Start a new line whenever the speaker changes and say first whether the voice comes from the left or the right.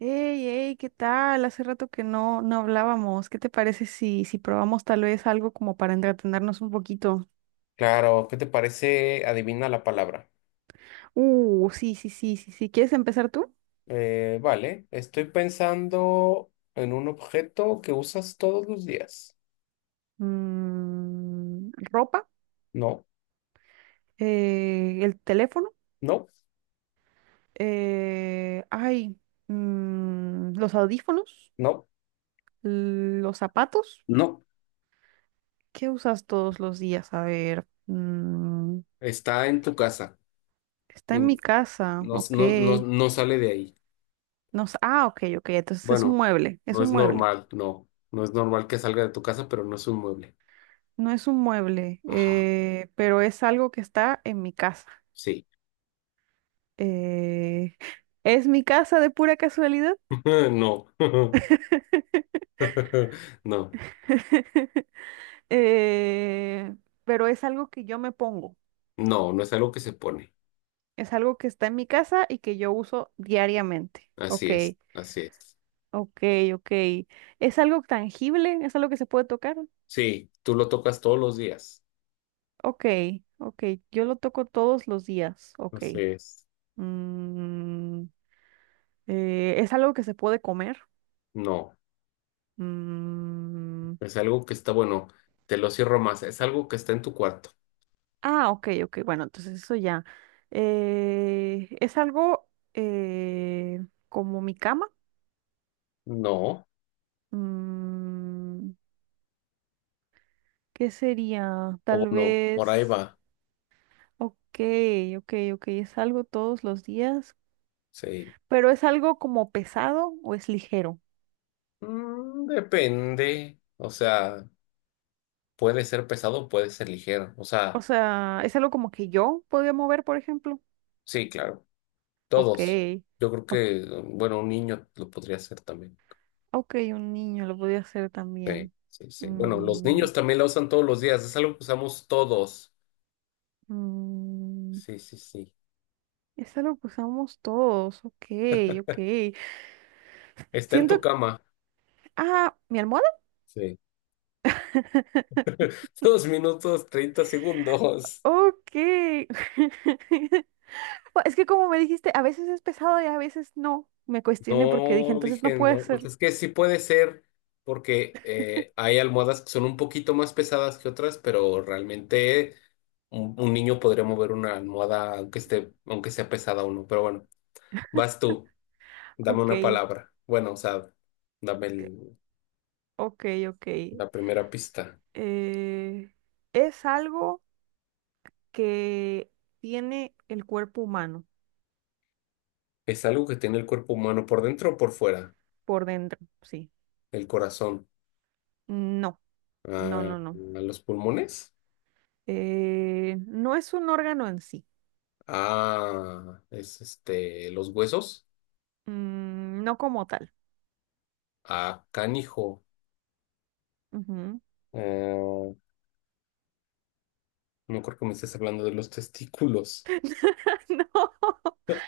right: Hey, hey, ¿qué tal? Hace rato que no hablábamos. ¿Qué te parece si probamos tal vez algo como para entretenernos un poquito?
left: Claro, ¿qué te parece? Adivina la palabra.
right: Sí, sí, sí, sí, sí. ¿Quieres empezar tú?
left: Vale, estoy pensando en un objeto que usas todos los días.
right: Ropa,
left: No,
right: el teléfono,
left: no,
right: ay, los audífonos,
left: no,
right: los zapatos.
left: no.
right: ¿Qué usas todos los días? A ver,
left: Está en tu casa.
right: está en
left: Mm,
right: mi casa,
left: no,
right: ok.
left: no, no, no sale de ahí.
right: No, s- ah, ok, ok. Entonces es un
left: Bueno,
right: mueble, es
left: no es
right: un mueble.
left: normal, no. No es normal que salga de tu casa, pero no es un mueble.
right: No es un mueble,
left: Ajá,
right: pero es algo que está en mi casa.
left: sí.
right: Eh, ¿es mi casa de pura casualidad?
left: No. No,
right: Eh, pero es algo que yo me pongo.
left: no, no es algo que se pone.
right: Es algo que está en mi casa y que yo uso diariamente.
left: Así
right: Ok,
left: es, así es.
right: ok, ok. ¿Es algo tangible? ¿Es algo que se puede tocar?
left: Sí, tú lo tocas todos los días.
right: Ok, ok. Yo lo toco todos los días. Ok.
left: Entonces,
right: Mm, ¿Es algo que se puede comer?
left: no,
right: Mm.
left: es algo que está, bueno, te lo cierro más, es algo que está en tu cuarto.
right: Ah, ok, ok, bueno, entonces eso ya. Es algo eh, como mi cama.
left: No,
right: Mm, ¿Qué sería?
left: o
right: Tal
left: no, por ahí
right: vez,
left: va.
right: ok, ok, ok, es algo todos los días,
left: Sí.
right: pero es algo como pesado o es ligero.
left: Depende, o sea, puede ser pesado, puede ser ligero, o
right: O
left: sea,
right: sea, es algo como que yo podía mover, por ejemplo.
left: sí, claro,
right: Ok,
left: todos. Yo creo
right: o-
left: que, bueno, un niño lo podría hacer también.
right: ok, un niño lo podía hacer
left: Sí,
right: también.
left: sí, sí. Bueno, los
right: Mm,
left: niños también la usan todos los días, es algo que usamos todos.
right: mm,
left: Sí, sí, sí.
right: Esa lo usamos todos. Ok, ok.
left: Está en tu
right: Siento.
left: cama.
right: Ah, ¿mi almohada?
left: Sí. 2 minutos, 30 segundos.
right: Ok. Bueno, es que como me dijiste, a veces es pesado y a veces no. Me cuestioné porque dije,
left: No,
right: entonces no
left: dije,
right: puede
left: no, pues
right: ser.
left: es que sí puede ser, porque hay almohadas que son un poquito más pesadas que otras, pero realmente un niño podría mover una almohada aunque esté, aunque sea pesada o no. Pero bueno, vas tú, dame
right: Ok,
left: una palabra. Bueno, o sea, dame
right: ok, ok.
left: la primera pista.
right: Eh, es algo que tiene el cuerpo humano
left: Es algo que tiene el cuerpo humano por dentro o por fuera,
right: por dentro, sí.
left: el corazón,
right: No, no,
left: ah,
right: no, no.
left: los pulmones,
right: No es un órgano en sí.
left: ah, es este, los huesos,
right: Mm, no como tal.
left: ah, canijo.
right: Ujú.
left: Ah, no creo que me estés hablando de los testículos.
right: No,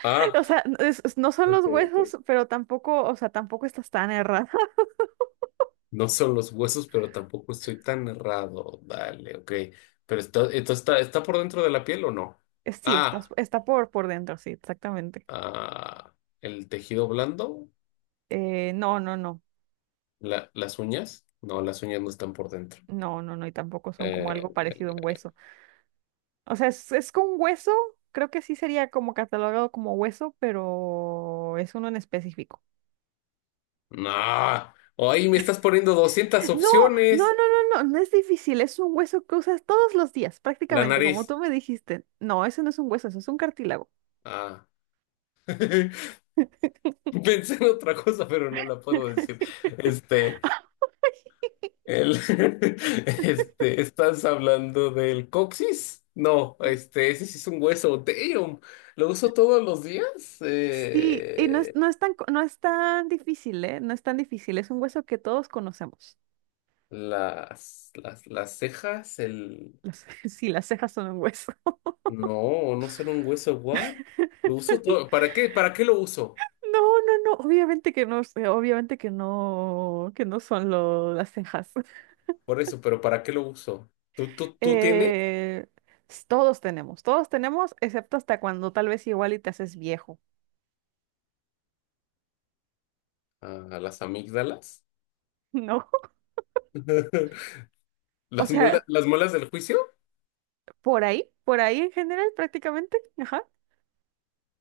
left: Ah,
right: o sea, no son
left: ok,
right: los
left: ok.
right: huesos, pero tampoco, o sea, tampoco estás tan errada.
left: No son los huesos, pero tampoco estoy tan errado. Dale, ok. Pero está, esto está, ¿está por dentro de la piel o no?
right: Sí, estás,
left: Ah,
right: está por dentro, sí, exactamente.
left: ah, el tejido blando,
right: No, no, no,
left: las uñas. No, las uñas no están por dentro.
right: no, no, no, y tampoco son como algo
left: Eh,
right: parecido a un hueso. O sea, es con hueso, creo que sí sería como catalogado como hueso, pero es uno en específico.
left: no. Ay, me estás poniendo 200
right: No, no, no,
left: opciones.
right: no, no, no es difícil, es un hueso que usas todos los días,
left: La
right: prácticamente, como
left: nariz.
right: tú me dijiste. No, eso no es un hueso, eso es un cartílago.
left: Ah. Pensé en otra cosa, pero no la puedo decir. Este. El, este, ¿estás hablando del coxis? No, este, ese sí es un hueso. Damn, lo uso todos los días.
right: Sí, no es tan, no es tan difícil, ¿eh? No es tan difícil. Es un hueso que todos conocemos.
left: Las cejas, el...
right: Sí, las cejas son un hueso.
left: No, no son un hueso. What? Lo uso todo. ¿Para qué? ¿Para qué lo uso?
right: No, no, no. Obviamente que no, sé, obviamente que no son las cejas.
left: Por eso, pero ¿para qué lo uso? ¿Tú tienes?
right: Eh, todos tenemos, excepto hasta cuando tal vez igual y te haces viejo,
left: Ah, las amígdalas.
right: ¿no? O sea,
left: Las muelas del juicio.
right: por ahí en general prácticamente, ajá.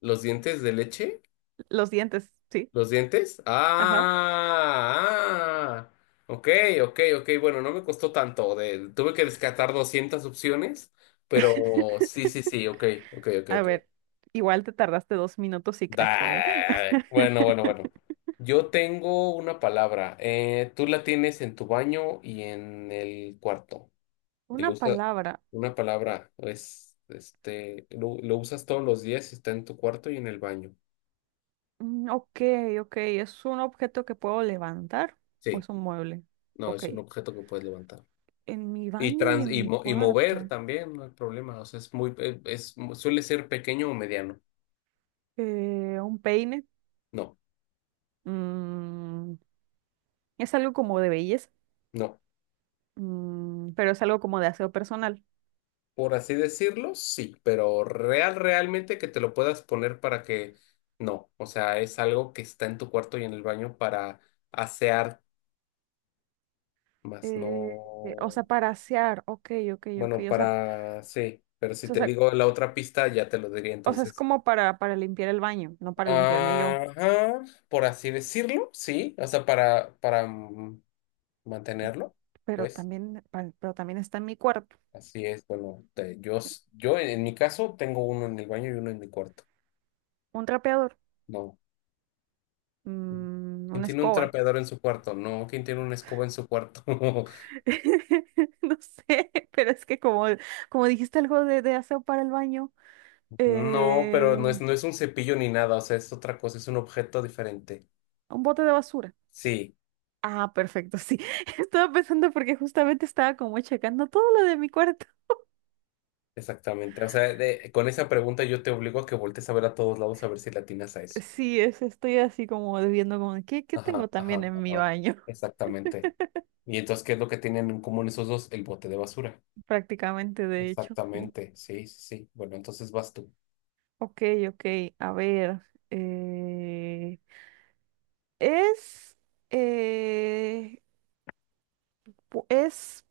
left: Los dientes de leche.
right: Los dientes, sí,
left: ¿Los dientes?
right: ajá.
left: Ah, ah. Ok, ok, ok. Bueno, no me costó tanto. Tuve que descartar 200 opciones, pero sí, sí, sí. Ok, ok, ok,
right: A
left: ok.
right: ver, igual te tardaste 2 minutos y cacho, ¿eh?
left: Bueno, bueno, bueno. Yo tengo una palabra. Tú la tienes en tu baño y en el cuarto. Y lo
right: Una
left: usas,
right: palabra.
left: una palabra, es, este, lo usas todos los días y está en tu cuarto y en el baño.
right: Mm. Ok, ok. ¿Es un objeto que puedo levantar o
left: Sí,
right: es un mueble?
left: no,
right: Ok.
left: es un objeto que puedes levantar.
right: En mi
left: Y,
right: baño y
left: trans,
right: en
left: y,
right: mi
left: mo- y mover
right: cuarto.
left: también, no hay problema. O sea, es muy, es, suele ser pequeño o mediano.
right: Un peine.
left: No,
right: Mm, es algo como de belleza.
left: no.
right: Mm, pero es algo como de aseo personal.
left: Por así decirlo, sí, pero realmente que te lo puedas poner para que no. O sea, es algo que está en tu cuarto y en el baño para asear, más
right: Eh, o
left: no.
right: sea, para asear. Ok, ok, ok.
left: Bueno, para sí, pero si
right: O
left: te
right: sea,
left: digo la otra pista, ya te lo diría
right: o sea, es
left: entonces.
right: como para limpiar el baño, no para limpiarme yo.
left: Ajá, por así decirlo, sí. O sea, para mantenerlo,
right: Pero
left: pues.
right: también, pero también está en mi cuarto.
left: Así es, bueno, yo en mi caso tengo uno en el baño y uno en mi cuarto.
right: Un trapeador.
left: No.
right: Mm,
left: ¿Quién
right: una
left: tiene un
right: escoba.
left: trapeador en su cuarto? No. ¿Quién tiene una escoba en su cuarto?
right: No sé, pero es que como dijiste algo de aseo para el baño,
left: No, pero no es,
right: eh,
left: no es un cepillo ni nada, o sea, es otra cosa, es un objeto diferente.
right: un bote de basura.
left: Sí,
right: Ah, perfecto, sí. Estaba pensando porque justamente estaba como checando todo lo de mi cuarto.
left: exactamente. O sea, con esa pregunta yo te obligo a que voltees a ver a todos lados a ver si le atinas a eso.
right: Sí, estoy así como viendo como, ¿qué
left: Ajá,
right: tengo también
left: ajá,
right: en mi
left: ajá.
right: baño?
left: Exactamente. Y entonces, ¿qué es lo que tienen en común esos dos? El bote de basura.
right: Prácticamente, de hecho, sí.
left: Exactamente, sí, sí, sí. Bueno, entonces vas tú.
right: Ok, ok, a ver. eh, es, eh, es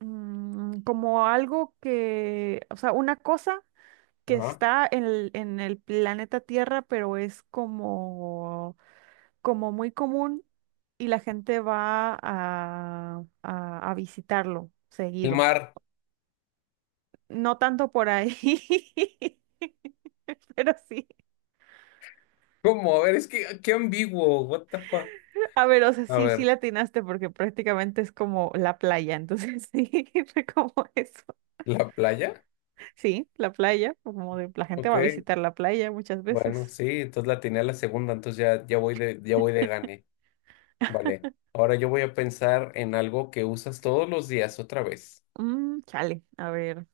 right: como algo que, o sea, una cosa que
left: Ajá.
right: está en el planeta Tierra, pero es como, como muy común y la gente va a visitarlo
left: El
right: seguido.
left: mar.
right: No tanto por ahí, pero sí.
left: ¿Cómo? A ver, es que qué ambiguo. What the fuck?
right: A ver, o sea,
left: A
right: sí
left: ver,
right: latinaste porque prácticamente es como la playa, entonces sí, fue como eso.
left: ¿la playa?
right: Sí, la playa, como de, la gente
left: Ok,
right: va a visitar la playa muchas
left: bueno,
right: veces.
left: sí, entonces la tenía la segunda, entonces ya, ya voy de gane. Vale. Ahora yo voy a pensar en algo que usas todos los días otra vez.
right: Mm, chale, a ver.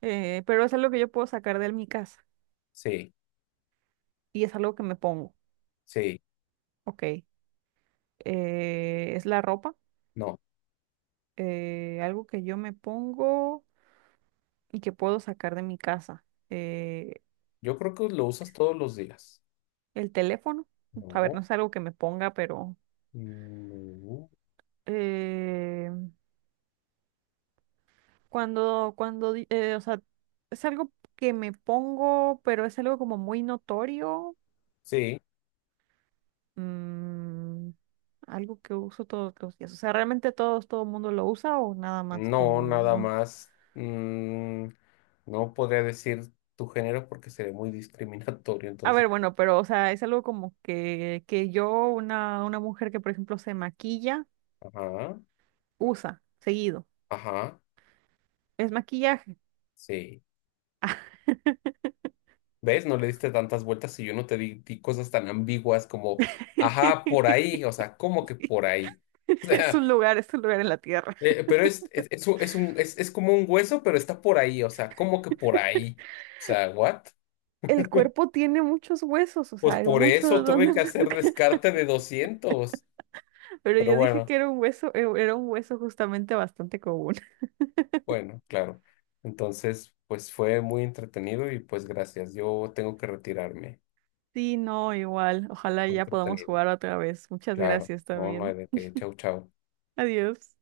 right: Pero es algo que yo puedo sacar de mi casa
left: Sí,
right: y es algo que me pongo.
left: sí,
right: Ok. Es la ropa,
left: no.
right: algo que yo me pongo y que puedo sacar de mi casa. Eh,
left: Yo creo que lo usas todos los días.
right: el teléfono, a ver, no
left: No.
right: es algo que me ponga, pero
left: No.
right: eh, o sea, es algo que me pongo, pero es algo como muy notorio.
left: Sí,
right: Mm, algo que uso todos los días. O sea, ¿realmente todos, todo el mundo lo usa o nada más
left: no,
right: como
left: nada
right: un...
left: más. No podría decir tu género porque sería muy discriminatorio,
right: A
left: entonces.
right: ver, bueno, pero o sea, es algo como que yo, una mujer que por ejemplo se maquilla,
left: Ajá,
right: usa seguido.
left: ajá.
right: Es maquillaje.
left: Sí. ¿Ves? No le diste tantas vueltas y yo no te di cosas tan ambiguas como, ajá, por ahí, o sea, ¿cómo que por ahí? O sea,
right: Es un lugar en la tierra.
left: pero es como un hueso, pero está por ahí, o sea, ¿cómo que por ahí? O sea, ¿what?
right: El cuerpo tiene muchos huesos, o sea,
left: Pues
right: hay
left: por
right: mucho de
left: eso tuve
right: donde
left: que hacer
right: buscar.
left: descarte de 200,
right: Pero
left: pero
right: yo dije
left: bueno,
right: que era un hueso justamente bastante común.
left: bueno, claro. Entonces, pues fue muy entretenido y pues gracias, yo tengo que retirarme.
right: Sí, no, igual. Ojalá
left: Fue
right: ya podamos
left: entretenido,
right: jugar otra vez. Muchas
left: claro.
right: gracias
left: No, no hay
right: también.
left: de qué. Chau, chau.
right: Adiós.